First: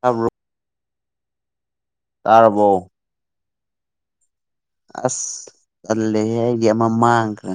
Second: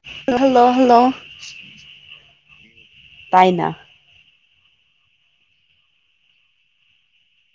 ꯇꯥꯕ꯭ꯔꯣ hello hello ꯇꯥꯔꯕꯣ ꯇꯥꯏꯅ ꯑꯁ ꯇꯜꯂꯦꯍꯦ ꯑꯩꯗꯤ ꯑꯃ ꯃꯥꯡꯒ꯭ꯔꯦ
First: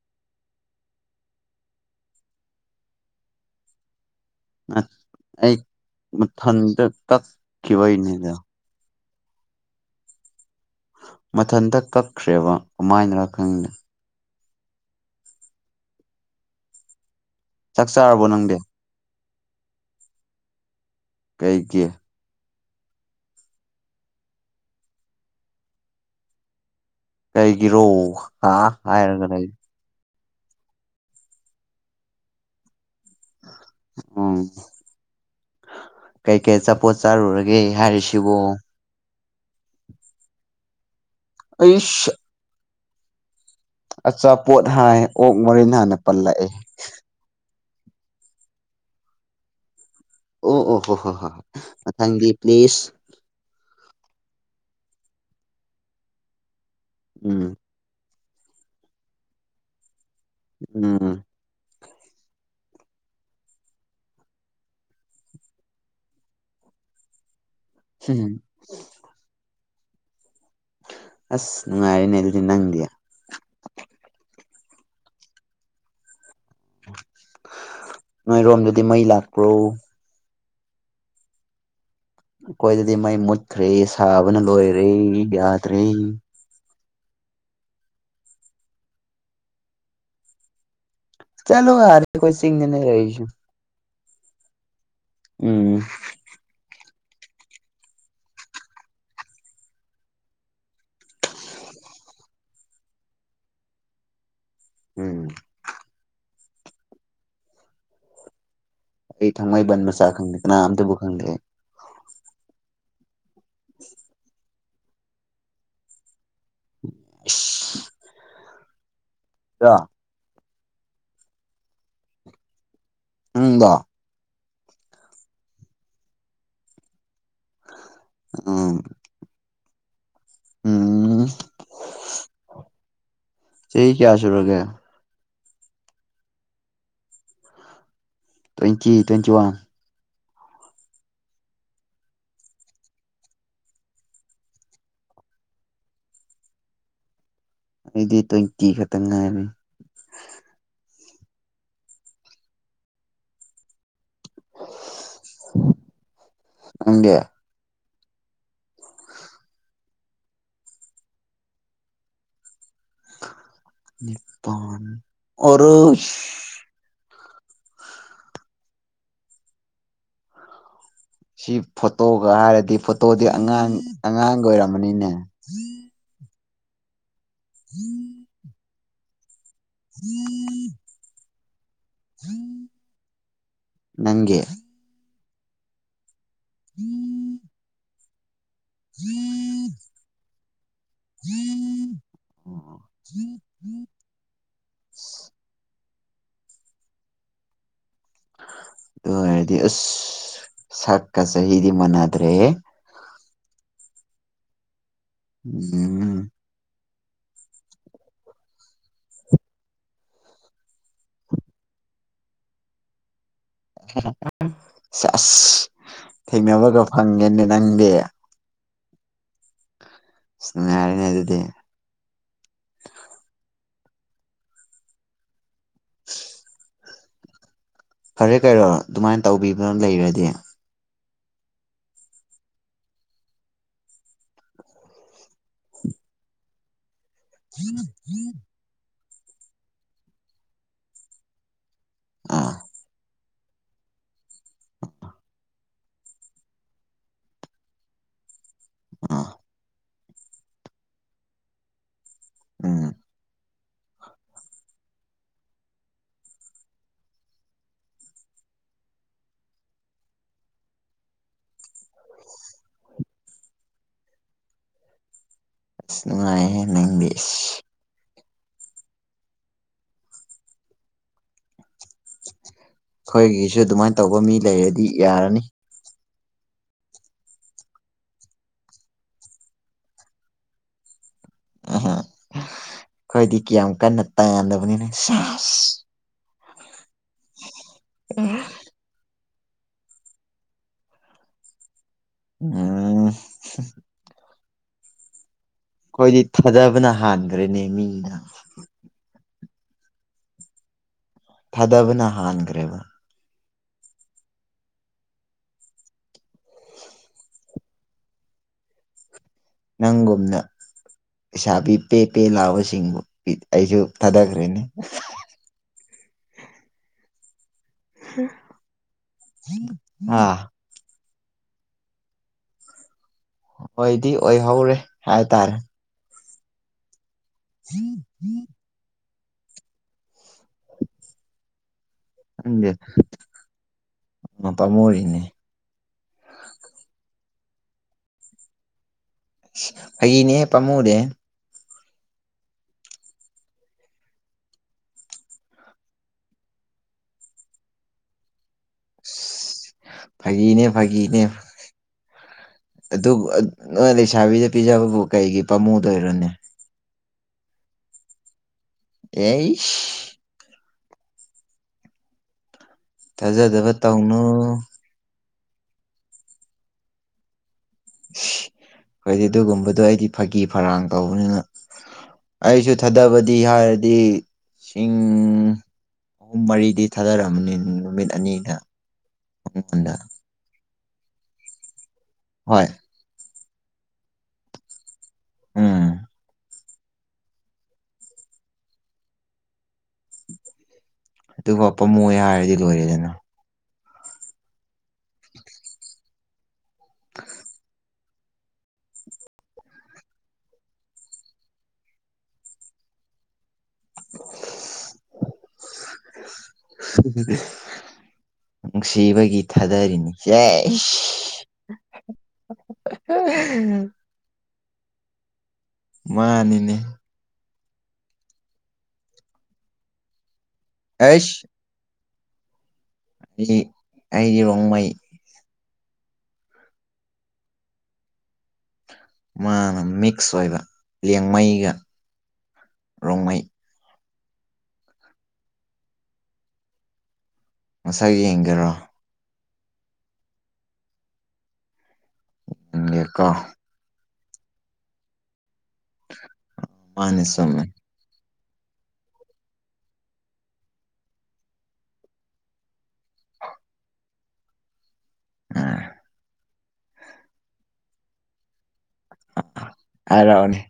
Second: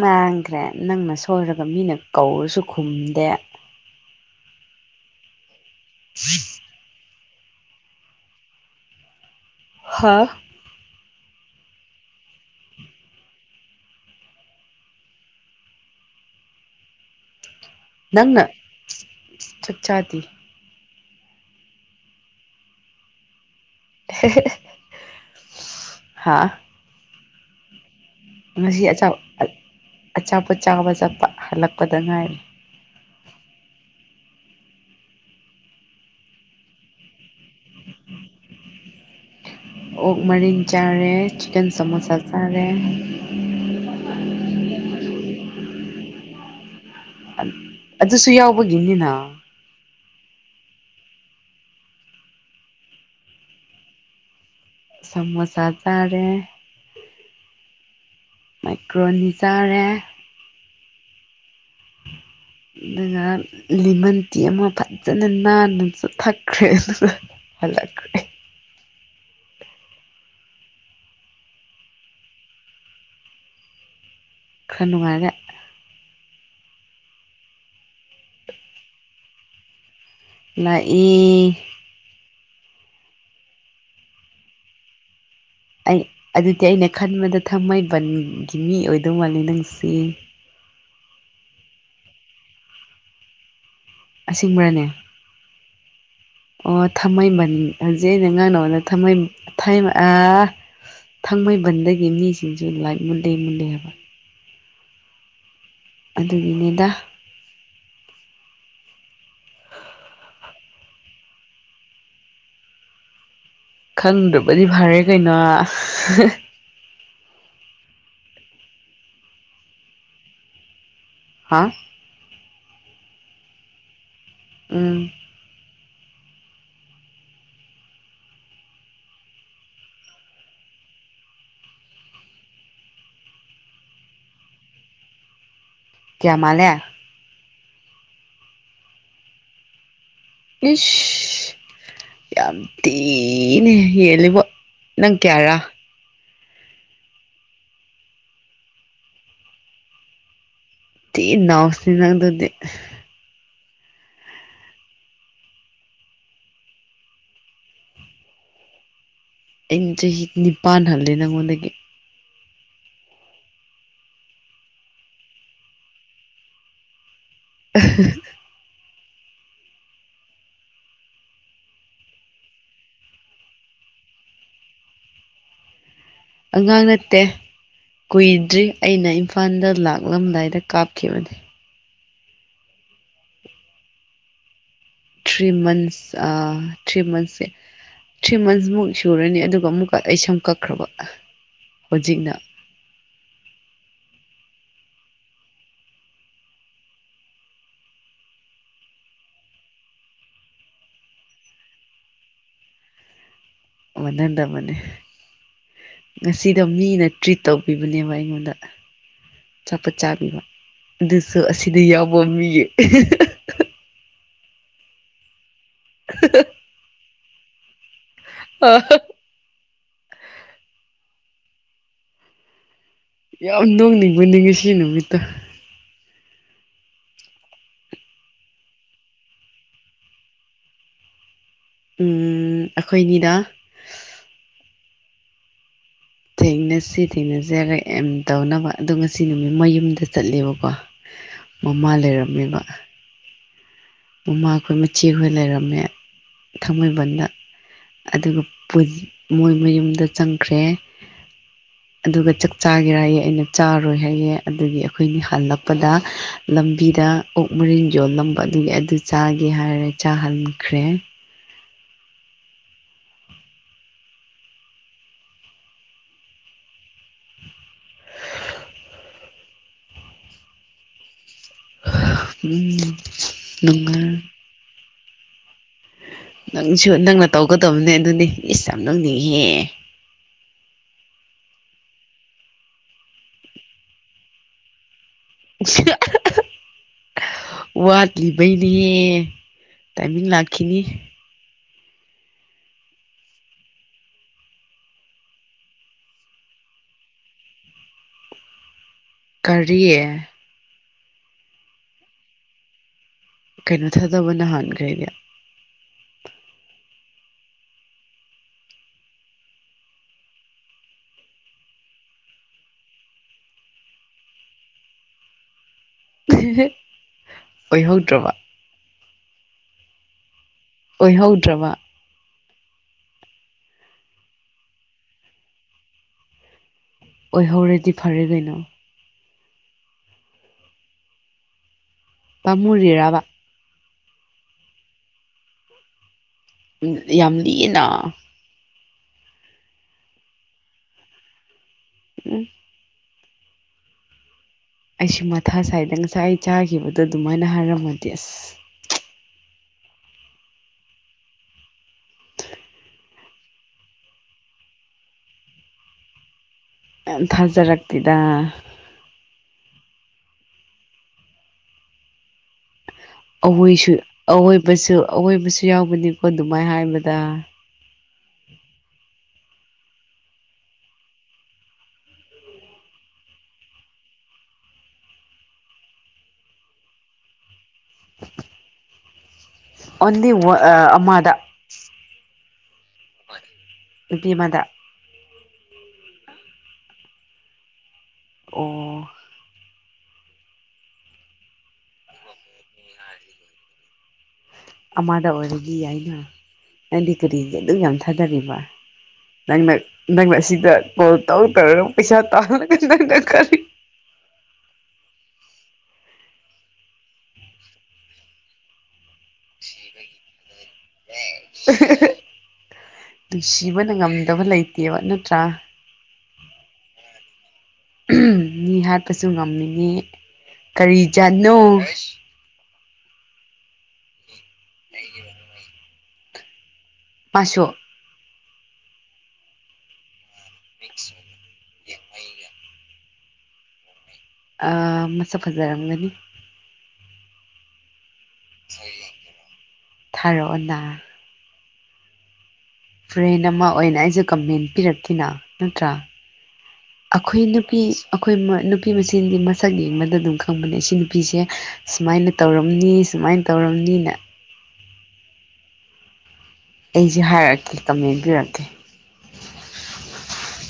ꯃꯥꯡꯈ꯭ꯔꯦ ꯅꯪꯅ ꯁꯣꯏꯔꯒ ꯃꯤꯅ ꯀꯧꯔꯁꯨ ꯈꯨꯝꯗꯦ ꯑꯩ ꯃꯊꯟꯇ ꯇꯛꯈꯤꯕꯒꯤꯅꯦꯗ ꯍꯥꯥ ꯃꯊꯟꯇ ꯀꯛꯈ꯭ꯔꯦꯕ ꯀꯃꯥꯏꯅꯔ ꯈꯪꯗꯦ ꯆꯥꯛ ꯆꯥꯔꯕꯣ ꯅꯪꯅ ꯅꯪꯗꯤ ꯆꯥꯛ ꯆꯥꯗꯤ ꯀꯩꯒꯤ ꯍꯥꯥ ꯀꯩꯒꯤꯔꯣ ꯉꯥꯏꯍꯛ ꯉꯁꯤ ꯑꯆꯥ ꯉꯥꯏꯔꯒ ꯂꯩ ꯑꯆꯥꯄꯣꯠ ꯆꯥꯕ ꯆꯠꯄ ꯍꯜꯂꯛꯄꯗ ꯉꯥꯏꯔꯤ ꯎꯝ ꯀꯩ ꯀꯩ ꯑꯆꯥꯄꯣꯠ ꯆꯥꯔꯨꯔꯒꯦ ꯍꯥꯏꯔꯤꯁꯤꯕꯨ ꯑꯣꯛ ꯃꯔꯤꯟ ꯆꯥꯔꯦ ꯆꯤꯛꯀꯟ ꯑꯩꯁ ꯁꯃꯣꯁꯥ ꯆꯥꯔꯦ ꯑꯆꯥꯄꯣꯠ ꯍꯥꯏ ꯑꯣꯛ ꯃꯔꯤꯟ ꯍꯥꯟꯅ ꯄꯜꯂꯛꯑꯦ ꯑꯗꯨꯁꯨ ꯌꯥꯎꯕꯒꯤꯅꯤꯅ ꯑꯣ ꯑꯣ ꯍꯣ ꯍꯣ ꯍꯣꯏ ꯍꯣꯏ ꯃꯊꯪꯒꯤ ꯄ꯭ꯂꯤꯖ ꯁꯃꯣꯁꯥ ꯆꯥꯔꯦ ꯎꯝ ꯃ‌ꯦꯀꯔ‌ꯣꯅꯤ ꯆꯥꯔꯦ ꯎꯝ ꯑꯗꯨꯅ ꯂꯤꯃꯟꯇꯤ ꯑꯃ ꯐꯖꯅ ꯅꯥꯟꯅꯁꯨ ꯊꯛꯈ꯭ꯔꯦ ꯑꯗꯨꯒ ꯍꯜꯂꯛꯈ꯭ꯔꯦ ꯎꯝ ꯑꯁ ꯅꯨꯡꯉꯥꯏꯔꯦꯅꯦ ꯑꯗꯨꯗꯤ ꯅꯪꯗꯤ ꯈꯔ ꯅꯨꯡꯉꯥꯏꯔꯦ ꯅꯣꯏꯔꯣꯝꯗꯗꯤ ꯃꯩ ꯂꯥꯛꯄ꯭ꯔꯣ ꯂꯥꯛꯏ ꯑꯩꯈ‌ꯣꯏꯗꯗꯤ ꯃꯩ ꯃꯨꯠꯈ꯭ꯔꯦ ꯁꯥꯕꯅ ꯂꯣꯏꯔꯦ ꯌꯥ ꯑꯩ ꯑꯗꯨꯗꯤ ꯑꯩꯅ ꯈꯟꯕꯗ ꯊꯥꯡꯃꯩꯕꯟꯒꯤ ꯃꯤ ꯑꯣꯏꯗꯧ ꯃꯥꯜꯂꯦ ꯅꯪꯁ‌ꯦ ꯆꯠꯂꯣ ꯑꯗꯥ ꯑꯩꯈ‌ꯣꯏ ꯆꯤꯡꯗꯅ‌ꯦ ꯂꯩꯔꯤꯁ‌ꯦ ꯑꯁ‌ꯦꯡꯕꯔꯅꯦ ꯎꯝ ꯑꯣ ꯊꯥꯡꯃꯩꯕꯟ ꯍꯧꯖꯤꯛ ꯑꯩꯅ ꯉꯥꯡꯅꯕꯗ ꯊꯥꯡꯃꯩ ꯊꯥꯡꯃꯩꯕꯟ‌ ꯑꯥ ꯊꯥꯡꯃꯩꯕꯟꯗꯒꯤ ꯃꯤꯁꯤꯡꯁꯨ ꯂꯥꯏꯛ ꯃꯨꯟꯂꯦ ꯃꯨꯟꯂꯦ ꯍꯥꯏꯕ ꯎꯝ ꯑꯗꯨꯒꯤꯅꯦꯗ ꯑꯩ ꯊꯥꯡꯃꯩꯕꯟ ꯃꯆꯥ ꯈꯪꯗꯦ ꯀꯅꯥꯝꯇꯕꯨ ꯈꯪꯗ‌ꯦ ꯑꯩ ꯈꯪꯗꯕꯗꯤ ꯐꯔꯦ ꯀꯩꯅꯣ ꯑꯁ ꯍꯥ ꯅꯪꯂ‌ꯣ ꯎꯝ ꯑ ꯎꯝ ꯆꯍꯤ ꯀꯌꯥ‌ ꯁꯨꯨꯔꯒꯦ ꯀꯌꯥ ꯃꯥꯜꯂꯦ ꯇ꯭ꯋꯦꯟꯇꯤ ꯇ꯭ꯋꯦꯟꯇꯤ ꯋꯥꯟ ꯏꯁ ꯌꯥꯝ ꯊꯤꯅꯥ ꯍꯦꯜꯂꯤꯕꯣ ꯅꯪ ꯀꯌꯥꯔꯥ ꯑꯩꯗꯤ ꯇ꯭ꯋꯦꯟꯇꯤ ꯈꯛꯇ ꯉꯥꯏꯔꯤ ꯊꯤ--ꯅꯥꯎꯁꯅꯤ ꯅꯪ ꯑꯗꯨꯗꯤ ꯅꯪꯗꯤ ꯑꯩꯅ ꯆꯍꯤ ꯅꯤꯄꯥꯟ ꯍꯜꯂꯦ ꯅꯪꯉꯣꯟꯗꯒꯤ ꯅꯤꯄꯥꯟ ꯑꯣꯏ [unintelligible] ꯁꯤ ꯐꯣꯇꯣꯒ ꯍꯥꯏꯔꯗꯤ ꯐꯣꯇꯣꯗꯤ ꯑꯉꯥꯡ ꯑꯉꯥꯡ ꯒ ꯑꯣꯏꯔꯝꯒꯅꯤꯅꯦ [unintelligible] ꯑꯉꯥꯡ ꯅꯠꯇꯦ ꯎꯝ ꯀꯨꯏꯗ꯭ꯔꯤ ꯑꯩꯅ ꯏꯝꯐꯥꯜꯗ ꯂꯥꯛꯂꯝꯗꯥꯏꯗ ꯀꯥꯞꯈꯤꯕꯅꯦ ꯅꯪꯒꯦ ꯊ꯭ꯔꯤ ꯃ ꯊ꯭ꯔꯤ ꯃꯟ ꯊ꯭ꯔꯤ ꯃꯟ ꯨ ꯁꯨꯔꯅꯤ ꯑꯗꯨꯒ ꯑꯃꯨꯛꯀ ꯑꯩ ꯁꯨꯝ ꯀꯛꯈ꯭ꯔꯕ ꯍꯧꯖꯤꯛꯅ [inaudible] ꯑꯗꯨ ꯑꯣꯏꯔꯗꯤ ꯑꯁ ꯁꯛꯀ ꯆꯍꯤꯗꯤ ꯃꯥꯟꯅꯗ꯭ꯔꯦ ꯃꯅꯗꯕꯅꯦ ꯎꯝ ꯁꯤꯗ ꯃꯤꯅ ꯇ꯭ꯔꯤꯠ ꯇꯧꯕꯤꯕꯅꯦꯕ ꯑꯩꯉꯣꯟꯗ ꯆꯄꯠ ꯆꯥꯕꯤꯕ ꯑꯗꯨꯁꯨ ꯑꯁꯤꯗ ꯌꯥꯎꯕ ꯃꯤꯒꯤ ꯑꯁ ꯊꯦꯡꯅꯕꯒ ꯐꯪꯒꯦꯅꯦ ꯅꯪꯗꯤ ꯑ ꯉꯔꯅꯦ ꯑꯗꯨꯗꯦ ꯌꯥꯝ ꯅꯣꯡꯅꯤꯡꯕ ꯅꯤꯡꯉꯤ ꯁꯤ ꯅꯨꯃꯤꯠꯇ ꯎ ꯐꯔꯦ ꯀꯔꯣ ꯑꯗꯨꯃꯥꯏꯅ ꯇꯧꯕꯤꯕ ꯂꯩꯔꯗꯤ ꯎꯝ ꯑꯩꯈꯣꯏꯒꯤꯗ ꯊꯦꯡꯅꯁꯤ ꯊꯦꯡꯅꯖꯔ ꯑꯦꯝ ꯇꯧꯅꯕ ꯑꯗꯣ ꯉꯁꯤ ꯅꯨꯃꯤꯠ ꯃꯌꯨꯝꯗ ꯆꯠꯂꯦꯕꯀꯣ ꯃꯃꯥ ꯑꯥ ꯂꯩꯔꯝꯃꯦꯕ ꯃꯃꯥꯈꯣꯏ ꯃꯆꯦꯈꯣꯏ ꯂꯩꯔꯝꯃꯦ ꯊꯥꯡꯃꯩꯕꯟꯗ ꯑꯗꯨꯒ ꯑꯥ ꯃꯣꯏ ꯃꯌꯨꯝꯗ ꯆꯪꯈ꯭ꯔꯦ ꯑꯗꯨꯒ ꯆꯥꯛ ꯎꯝ ꯆꯥꯒꯦꯌꯦ ꯑꯩꯅ ꯆꯥꯔꯣꯏ ꯍꯥꯏꯌꯦ ꯑꯗꯨꯒꯤ ꯑꯩꯈꯣꯏꯅꯤ ꯍꯜꯂꯛꯄꯗ ꯂꯝꯕꯤꯗ ꯑꯣꯛ ꯃꯔꯤꯟ ꯌꯣꯜꯂꯝꯕ ꯑꯗꯨꯒꯤ ꯑꯗꯨ ꯆꯥꯒꯦ ꯍꯥꯏꯔꯦ ꯆꯥꯍꯟꯈ꯭ꯔꯦ ꯅꯨꯡꯉꯥꯏ ꯍꯦ ꯅꯪꯗꯤ ꯢꯁ ꯎꯝ ꯑꯩꯈꯣꯏꯒꯤꯁꯨ ꯑꯗꯨꯃꯥꯏꯅ ꯅꯨꯡꯉꯥꯏ ꯇꯧꯕ ꯃꯤ ꯂꯩꯔꯗꯤ ꯌꯥꯔꯅꯤ ꯅꯪꯁꯨ ꯅꯪꯅ ꯇꯧꯒꯗꯕꯅꯦ ꯑꯗꯨꯅꯤ ꯏꯁ ꯌꯥꯝ ꯅꯧꯅꯤꯡꯍꯦ ꯑꯩꯣꯏꯗꯤ ꯀꯌꯥꯝ ꯀꯟꯅ ꯇꯥꯟꯗꯕꯅꯤꯅ ꯁꯥ ꯋꯥꯠꯂꯤꯕꯩ ꯑꯦ ꯇꯥꯏꯃꯤꯡ ꯂꯈꯤꯅꯤ ꯑꯣ ꯑꯩꯈꯣꯏꯗꯤ ꯊꯥꯗꯕꯅ ꯍꯥꯟꯈ꯭ꯔꯦꯅꯦ ꯃꯤꯅ ꯀꯔꯤꯌꯦ ꯊꯗꯧ ꯅ ꯍꯥꯥꯡꯒ꯭ꯔꯦꯕ ꯀꯩꯅꯣ ꯊꯥꯗꯕꯅ ꯍꯥꯟꯈ꯭ꯔꯦꯗꯤ ꯅꯪꯒꯨꯝꯅ ꯄꯩꯁꯥ ꯄꯤ ꯄꯦ ꯄꯦ ꯂꯥꯛꯕꯁꯤꯡꯕꯨ ꯑꯩꯁꯨ ꯊꯥꯗꯈ꯭ꯔꯦꯅꯦ ꯑꯣꯏꯍꯧꯗ꯭ꯔꯕ ꯑꯥ ꯑꯣꯏꯍꯧꯗ꯭ꯔꯕ ꯑꯣꯏꯗꯤ ꯑꯣꯏꯍꯧꯔꯦ ꯍꯥꯏꯇꯥꯔꯦ ꯑꯣꯏꯍꯧꯔꯗꯤ ꯐꯔꯦ ꯀꯩꯅꯣ ꯄꯥꯝꯃꯨꯔꯤꯔꯕ ꯄꯃꯨꯔꯤꯅꯦ ꯌꯥꯝ ꯂꯤꯌꯦꯅ ꯐꯒꯤꯅꯦ ꯄꯥꯝꯃꯨꯗꯦ ꯎꯝ ꯑꯩꯁꯨ ꯃꯊꯥ ꯁ꯭ꯏꯗ ꯉꯁꯥꯏ ꯑꯩ ꯆꯥꯈꯤꯕꯗꯣ ꯑꯗꯨꯃꯥꯏꯅ ꯍꯥꯏꯔꯝꯃꯗꯤ ꯑꯁ ꯐꯒꯤꯅꯦ ꯐꯒꯤꯅꯦ ꯑꯗꯨ ꯑ ꯅꯣꯏ ꯂꯩꯁꯥꯕꯤꯗ ꯄꯤꯖꯕꯕꯨ ꯀꯩꯒꯤ ꯄꯥꯃꯨꯗꯣꯏꯔꯅꯦ ꯌꯥꯝ ꯊꯥꯖꯔꯛꯇꯦꯗ ꯑꯦꯁ ꯊꯥꯖꯗꯕ ꯑꯋꯣꯏꯁꯨ ꯇꯧꯅꯨ ꯑꯋꯣꯏꯕꯁꯨ ꯑꯋꯣꯏꯕꯁꯨ ꯌꯥꯎꯕꯅꯤꯀꯣ ꯑꯗꯨꯃꯥꯏ ꯍꯥꯏꯕꯗ ꯈꯣꯏꯗꯤ ꯑꯗꯨꯒꯨꯝꯕꯗꯨ ꯑꯩꯗꯤ ꯐꯒꯤ ꯐꯔꯥꯡ ꯇꯧꯕꯅꯤꯅ ꯑꯩꯁꯨ ꯊꯥꯗꯕꯗꯤ ꯍꯥꯏꯔꯗꯤ ꯁꯤꯡ ꯑꯍꯨꯝ ꯃꯔꯤꯗꯤ ꯊꯥꯗꯔꯃꯅꯤ ꯅꯨꯃꯤꯠ ꯑꯅꯤꯗ ꯃꯉꯣꯟꯗ [unintelligible] ꯑꯃꯗ ꯍꯣꯏ ꯅꯨꯄꯤ ꯑꯃꯗ ꯎꯝ ꯑꯣ ꯑꯗꯨꯐꯥꯎ ꯄꯥꯝꯃꯨꯑꯦ ꯍꯥꯏꯔꯗꯤ ꯂꯣꯏꯔꯦꯗꯅ ꯑꯃꯗ ꯑꯣꯏꯔꯗꯤ ꯌꯥꯏꯅ ꯅꯪꯗꯤ ꯀꯔꯤꯒꯤ ꯑꯗꯨꯛ ꯌꯥꯝ ꯊꯥꯗꯔꯤꯕ ꯅꯪꯅ ꯅꯪꯅ ꯁꯤꯗ ꯀꯣꯜ ꯇꯧ ꯇꯧꯔ ꯄꯩꯁꯥ ꯇꯥꯜꯂꯒ ꯅꯪꯅ ꯀꯔꯤ [unintelligible] ꯅꯨꯡꯁꯤꯕꯒꯤ ꯊꯥꯗꯔꯤꯅꯤ ꯁꯦꯁ [unintelligible] ꯅꯨꯡꯁꯤꯕꯅ ꯉꯝꯗꯕ ꯂꯩꯇꯦꯕ ꯅꯠꯇ꯭ꯔꯥ ꯃꯥꯅꯤꯅꯦ ꯃꯤ ꯍꯥꯠꯄꯁꯨ ꯉꯝꯃꯤ ꯀꯔꯤ ꯑꯩꯁ ꯖꯥꯠꯅꯣ ꯑꯩ ꯑꯩꯗꯤ ꯔꯣꯡꯃꯩ [inaudible] ꯃꯥꯁꯨ ꯃꯥꯅ ꯃꯤꯛꯁ ꯑꯣꯏꯕ ꯂꯦꯡꯃꯩꯒ ꯔꯣꯡꯃꯩ ꯑ ꯃꯁꯛ ꯐꯖꯔꯝꯒꯅꯤ ꯃꯁꯛ ꯌꯦꯡꯒꯦꯔꯣ ꯊꯥꯔꯛꯑꯣꯅꯥ ꯌꯦꯡꯒꯦꯀꯣ ꯐ꯭ꯔꯦꯟ ꯑꯃ ꯑꯣꯏꯅ ꯑꯩꯁꯨ ꯀꯃꯦꯟ ꯄꯤꯔꯛꯀꯦꯅ ꯅꯠꯇ꯭ꯔꯥ ꯃꯥꯅꯦ ꯑꯈꯣꯏ ꯆꯨꯝꯃꯦ ꯅꯨꯄꯤ ꯑꯩꯈꯣꯏ ꯃ ꯅꯨꯄꯤ ꯃꯁꯦꯟꯗꯤ ꯃꯁꯛ ꯌꯦꯡꯕꯗ ꯑꯗꯨꯝ ꯈꯪꯕꯅꯦ ꯑꯁꯤ ꯅꯨꯄꯤꯁꯦ ꯁꯨꯃꯥꯏꯅ ꯇꯧꯔꯝꯅꯤ ꯁꯨꯃꯥꯏꯅ ꯇꯧꯔꯝꯅꯤꯅ ꯑ ꯑꯩꯁꯦ ꯍꯥꯏꯔꯛꯀꯦ ꯀꯃꯦꯟ ꯄꯤꯔꯛꯀꯦ ꯍꯥꯏꯔꯛꯑꯣꯅꯦ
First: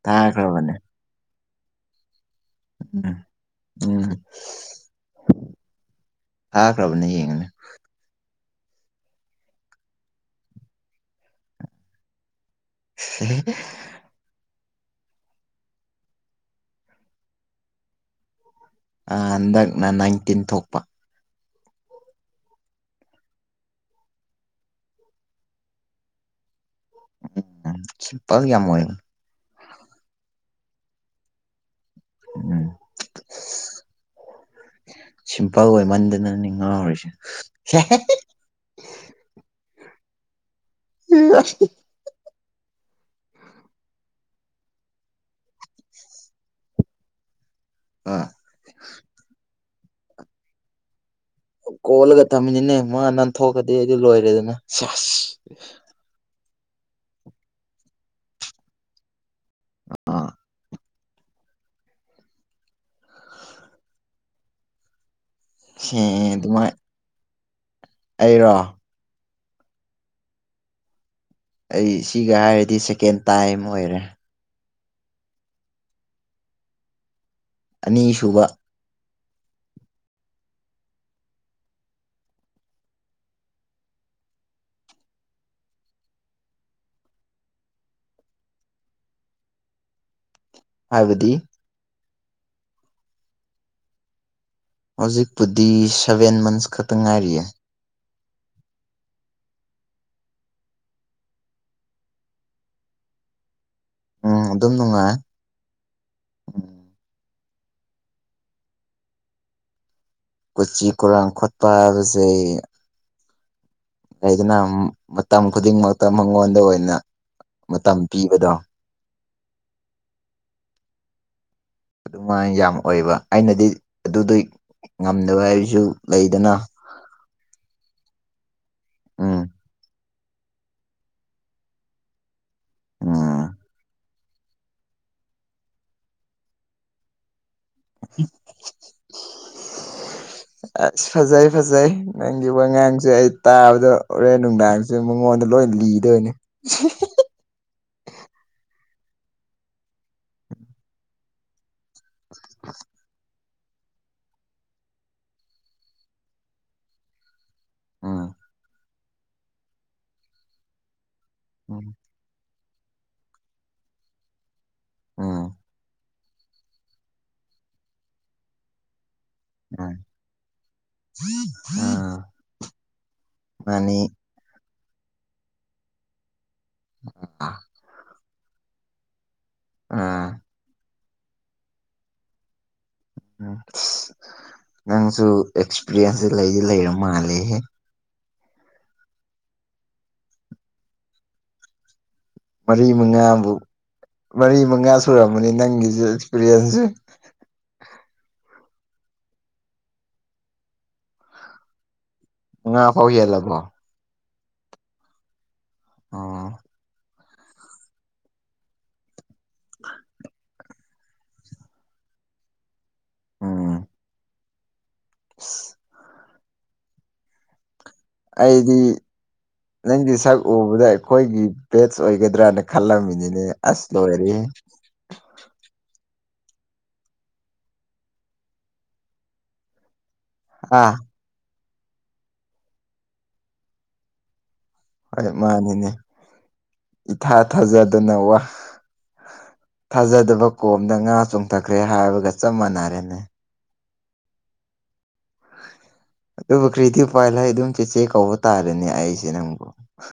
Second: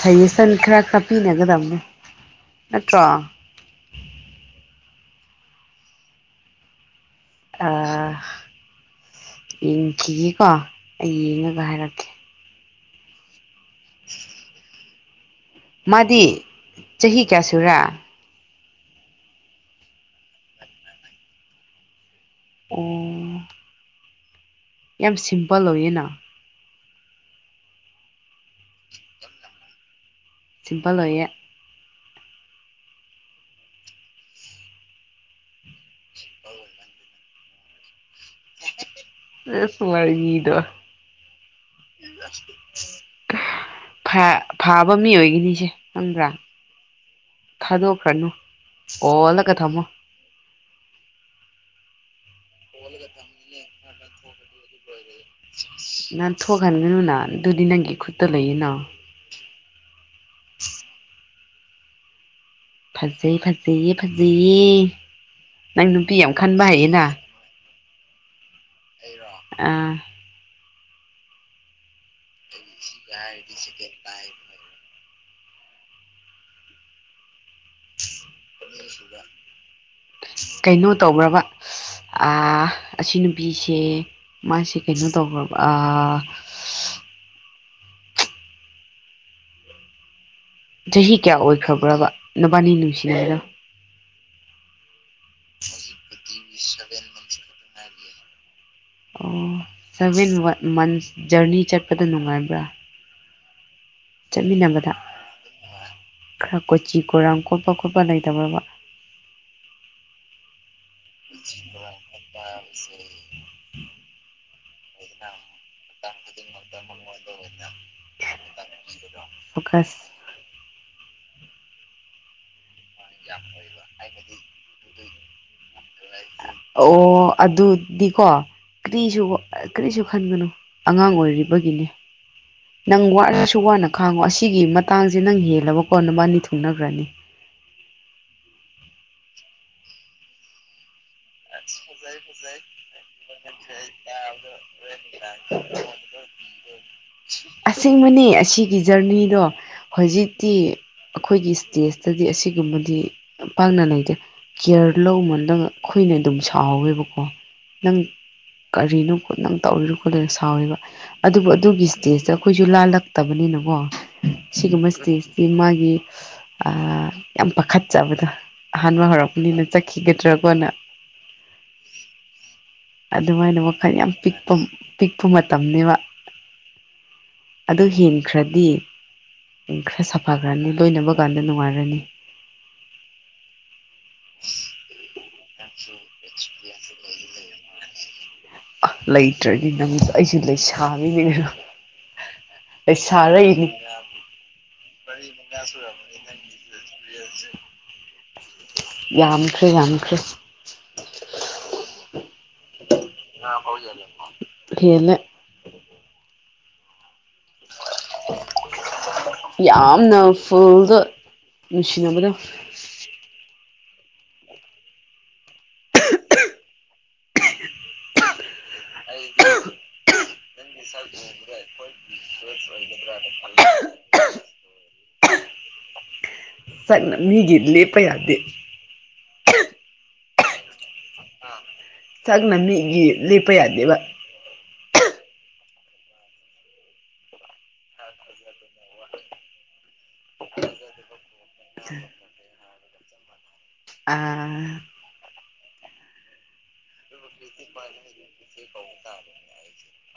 ꯐꯩꯌꯦꯁꯟ ꯊꯥꯈ꯭ꯔꯕꯅꯦ ꯈ꯭ꯔ ꯇꯛꯄꯤꯅꯒꯗꯝꯅꯦ ꯎꯝ ꯎꯝ ꯊꯥꯈ꯭ꯔꯕꯅ ꯌꯦꯡꯉꯅꯦ ꯑ ꯌꯦꯡꯈꯤꯒꯦꯀꯣ ꯑꯩ ꯌꯦꯡꯉꯒ ꯍꯥꯏꯔꯛꯀꯦ [unintelligible] [inaudible] ꯃꯥꯗꯤ ꯆꯍꯤ ꯀꯌꯥ ꯁꯨꯔꯥ ꯍꯟꯗꯛꯅ ꯅꯥꯏꯟꯇꯤꯟ ꯊꯣꯛꯄ ꯑꯣ ꯌꯥꯝ ꯁꯤꯝꯄꯜ ꯑꯣꯏꯌꯦꯅ ꯎꯝ ꯁꯤꯄꯜ ꯌꯥꯝ ꯑꯣꯏ ꯁꯤꯄꯜ ꯑꯣꯏꯌꯦ ꯎꯝ [inaudible] ꯁꯤꯝꯄꯜ ꯑꯣꯏꯃꯟꯗꯅꯅꯦ ꯉꯥꯎꯔꯤꯁꯦ ꯁꯦꯁ ꯋꯥꯔꯤꯗꯣ ꯐꯥ-ꯐꯥꯕ ꯃꯤ ꯑꯣꯏꯒꯅꯤ ꯑꯩꯁꯦ ꯈꯪꯕ꯭ꯔꯥ ꯑꯥ ꯊꯥꯗꯣꯛꯈ꯭ꯔꯅꯨ ꯀꯣꯜꯂꯒ ꯊꯝꯃꯣ ꯀꯣꯜꯂꯒ ꯇꯝꯃꯤꯅꯤꯅꯦ ꯃꯥ ꯅꯥꯟꯊꯣꯛꯑꯗꯤ ꯑꯩꯗꯤ ꯂꯣꯏꯔꯦꯗꯅ ꯁꯤꯁ ꯅꯪ ꯊꯣꯛꯍꯟꯒꯅꯨꯅ ꯑꯗꯨꯗꯤ ꯅꯪꯒꯤ ꯈꯨꯨꯠꯇ ꯂꯩꯌꯦꯅꯥ ꯑ [inaudible] [inaudible] ꯐꯖꯩ ꯐꯖꯩꯌꯦ ꯐꯖꯩꯌꯦ ꯅꯪ ꯁꯦ ꯅꯨꯄꯤ ꯌꯥꯝ ꯈꯟꯕ ꯑꯗꯨꯃꯥꯏ ꯍꯥꯩꯌꯦꯅꯥ ꯑꯩꯔꯣ ꯑꯥ ꯑꯩ ꯁꯤꯒ ꯍꯥꯏꯔꯗꯤ ꯁꯦꯀꯦꯟ ꯇꯥꯏꯝ ꯑꯣꯏꯔꯦ ꯑꯅꯤꯁꯨꯕ ꯀꯩꯅꯣ ꯇꯧꯕ꯭ꯔꯕ ꯑꯁꯤ ꯅꯨꯄꯤꯁꯦ ꯃꯥꯁꯦ ꯀꯩꯅꯣ ꯇꯧꯕ꯭ꯔꯕ ꯆꯍꯤ ꯍꯥꯏꯕꯗꯤ ꯀꯌꯥ ꯑꯣꯏꯈ꯭ꯔꯕ꯭ꯔꯕ ꯅꯕꯥꯅꯤ ꯅꯨꯡꯁꯤꯅꯔꯤꯗꯣ ꯍꯧꯖꯤꯛꯄꯨꯗꯤ ꯁꯚꯦꯟ ꯃꯟꯁ ꯈꯛꯇ ꯉꯥꯏꯔꯤꯌꯦ ꯅꯪꯒꯤ ꯑꯣ ꯁꯚꯦꯟ ꯃꯟꯁ ꯖꯔꯅꯤ ꯆꯠꯄꯗ ꯅꯨꯡꯉꯥꯏꯕ꯭ꯔꯥ ꯎꯝ ꯑꯗꯨꯝ ꯆꯠꯃꯤꯟꯅꯕꯗ ꯅꯨꯡꯉꯥꯏ ꯈꯔ ꯀꯣꯆꯤ ꯀꯣꯏꯔꯥꯡ ꯈꯣꯠꯄ ꯈꯣꯠꯄ ꯂꯩꯇꯕ꯭ꯔꯥꯕ ꯀꯣꯆꯤ ꯀꯣꯔꯥꯡ ꯈꯣꯠꯄ ꯍꯥꯏꯕꯁꯦ ꯎ [inaudible] ꯂꯩꯗꯅ ꯃꯇꯝ ꯈꯨꯗꯤꯡꯃꯛꯇ ꯃꯉꯣꯟꯗ ꯑꯣꯏꯅ ꯃꯇꯝ ꯄꯤꯕꯗꯣ ꯐꯣꯀꯁ [inaudible] ꯑꯗꯨꯃꯥꯏꯅ ꯌꯥꯝ ꯑꯣꯏꯕ ꯑꯩꯅꯗꯤ ꯑꯗꯨꯗꯨꯏ ꯉꯝꯗꯕ ꯍꯥꯏꯕꯁꯨ ꯂꯩꯗꯅ ꯑꯣ ꯑꯗꯨꯗꯤꯀꯣ ꯀꯔꯤꯁꯨ ꯎꯝ ꯀꯔꯤꯁꯨ ꯈꯟꯒꯅꯨ ꯑꯉꯥꯡ ꯑꯣꯏꯔꯤꯕꯒꯤꯅꯦ ꯅꯪ ꯎꯝ ꯋꯥꯔꯁꯨ ꯋꯥꯅ ꯈꯥꯡꯉꯣ ꯑꯁꯤꯒꯤ ꯃꯇꯥꯡꯁꯦ ꯅꯪ ꯍꯦꯜꯂꯕ ꯀꯣ ꯅꯕꯥꯟꯅꯤ ꯊꯨꯡꯅꯈ꯭ꯔꯅꯤ [inaudible] ꯑꯁ ꯐꯖꯩ ꯐꯖꯩ ꯅꯪꯒꯤ ꯋꯥꯉꯥꯡꯁꯦ ꯑꯩ ꯇꯥꯕꯗ ꯍꯣꯔꯦꯟ ꯅꯨꯡꯗꯥꯡꯁꯦ ꯁꯤ ꯃꯉꯣꯟꯗ ꯂꯣꯏ ꯂꯤꯗꯣꯏꯅꯦ ꯑꯁꯦꯡꯕꯅꯤ ꯑꯁꯤꯒꯤ ꯖꯔꯅꯤꯗꯣ ꯍꯧꯖꯤꯛꯇꯤ ꯑꯩꯈꯣꯏꯒꯤ ꯁ꯭ꯇꯦꯁꯇꯗꯤ ꯑꯁꯤꯒꯨꯝꯕꯗꯤ ꯄꯥꯛꯅ ꯂꯩꯗꯦ ꯀꯦꯌ꯭ꯔ ꯂꯧꯃꯟꯗꯅ ꯑꯩꯈꯣꯏꯅ ꯑꯗꯨꯝ ꯁꯥꯎꯋꯦꯕꯀꯣ ꯅꯪ ꯎꯝ ꯀꯔꯤꯅꯣ ꯈꯨꯠ ꯅꯪ ꯇꯧꯔꯤꯔꯣ ꯈꯣꯠꯂꯔꯣ ꯁꯥꯎꯔꯤꯕ ꯑꯗꯨꯕꯨ ꯑꯗꯨꯒꯤ ꯎꯝ ꯏꯁꯇꯦꯖꯇ ꯑꯩꯈꯣꯏꯁꯨ ꯂꯥꯜꯂꯛꯇꯕꯅꯤꯅꯀꯣ ꯁꯤꯒꯨꯝꯕ ꯁꯇꯦꯖꯇꯤ ꯎꯝ ꯃꯥꯒꯤ ꯌꯥꯝ ꯄꯥꯈꯠꯆꯕꯗꯣ ꯑꯍꯥꯟꯕ ꯍꯧꯔꯛꯄꯅꯤꯅ ꯆꯠꯈꯤꯒꯗ꯭ꯔꯥꯒꯣꯅ ꯑꯥ ꯑꯗꯨꯃꯥꯏꯅ ꯋꯥꯈꯜ ꯌꯥꯝ ꯄꯤꯛꯄ ꯄꯤꯛꯄ ꯃꯇꯝꯅꯤꯕ ꯑꯗꯨ ꯍꯦꯟꯈ꯭ꯔꯗꯤ ꯈꯔ ꯁꯥꯐꯥ ꯑꯥ ꯔꯅꯤ ꯂꯣꯏꯅꯕ ꯀꯥꯟꯗ ꯅꯨꯡꯉꯥꯏꯔꯅꯤ ꯎꯝ ꯅꯪꯁꯨ ꯑꯦꯛꯁꯄꯤꯔꯤꯟꯁꯁꯦ ꯂꯩꯗꯤ ꯂꯩꯔ ꯃꯥꯜꯂꯦꯍꯦ ꯂꯩꯇ꯭ꯔꯗꯤ ꯅꯪ ꯑꯩꯁꯨ ꯂꯩꯁꯥꯕꯤꯅꯦ ꯃꯔꯤ ꯃꯉꯥꯃꯨꯛ ꯃꯔꯤ ꯃꯉꯥ ꯁꯨꯔꯝꯃꯅꯤ ꯅꯪꯒꯤꯖꯦ ꯑꯦꯛꯁꯄꯤꯔꯤꯌꯦꯟꯁꯁꯦ ꯌꯥꯝꯈ꯭ꯔꯦ ꯌꯥꯝꯈ꯭ꯔꯦ ꯉ ꯍꯍꯤꯒꯂ [inaudible] ꯍꯦꯜꯂꯦ ꯑꯣ ꯌꯥꯝꯅ ꯐꯨꯜꯗ ꯅꯨꯡꯁꯤꯅꯕꯗꯣ ꯎꯝ [unintelligible] ꯑꯩꯗꯤ [unintelligible] ꯅꯪꯗꯤ ꯁꯛ ꯎꯕꯗ ꯑꯩꯈꯣꯏꯒꯤ ꯕꯦꯠꯁ ꯑꯣꯏꯒꯗ꯭ꯔꯅ ꯈꯜꯂꯝꯃꯤꯅꯤꯅꯦ ꯑꯁ ꯂꯣꯏꯔꯦ꯫ [inaudible] ꯁꯛꯅ ꯃꯤꯒꯤ ꯂꯦꯄꯥ ꯌꯥꯗꯦ꯫ ꯑꯥ ꯁꯛꯅ ꯃꯤꯒꯤ ꯂꯦꯞꯄ ꯌꯥꯗꯦꯕ꯫ ꯍꯣꯏ ꯃꯥꯅꯤꯅꯦ ꯏꯊꯥ ꯊꯥꯖꯗꯅ ꯋꯥ꯫ ꯊꯥꯖꯗꯕ ꯀꯣꯝꯗ ꯉꯥ ꯆꯣꯡꯊꯈ꯭ꯔꯦ ꯍꯥꯏꯕꯒ ꯆꯞ ꯃꯥꯟꯅꯔꯦꯅꯦ꯫ ꯑꯥ ꯑꯗꯨꯕꯨ ꯀ꯭ꯔꯤꯗꯤ ꯎꯄꯥꯢ ꯂꯩ ꯑꯗꯨꯝ ꯆꯦꯆꯦ ꯀꯧꯕ ꯇꯥꯔꯅꯦ ꯑꯩꯁꯦ ꯅꯪꯕꯨ꯫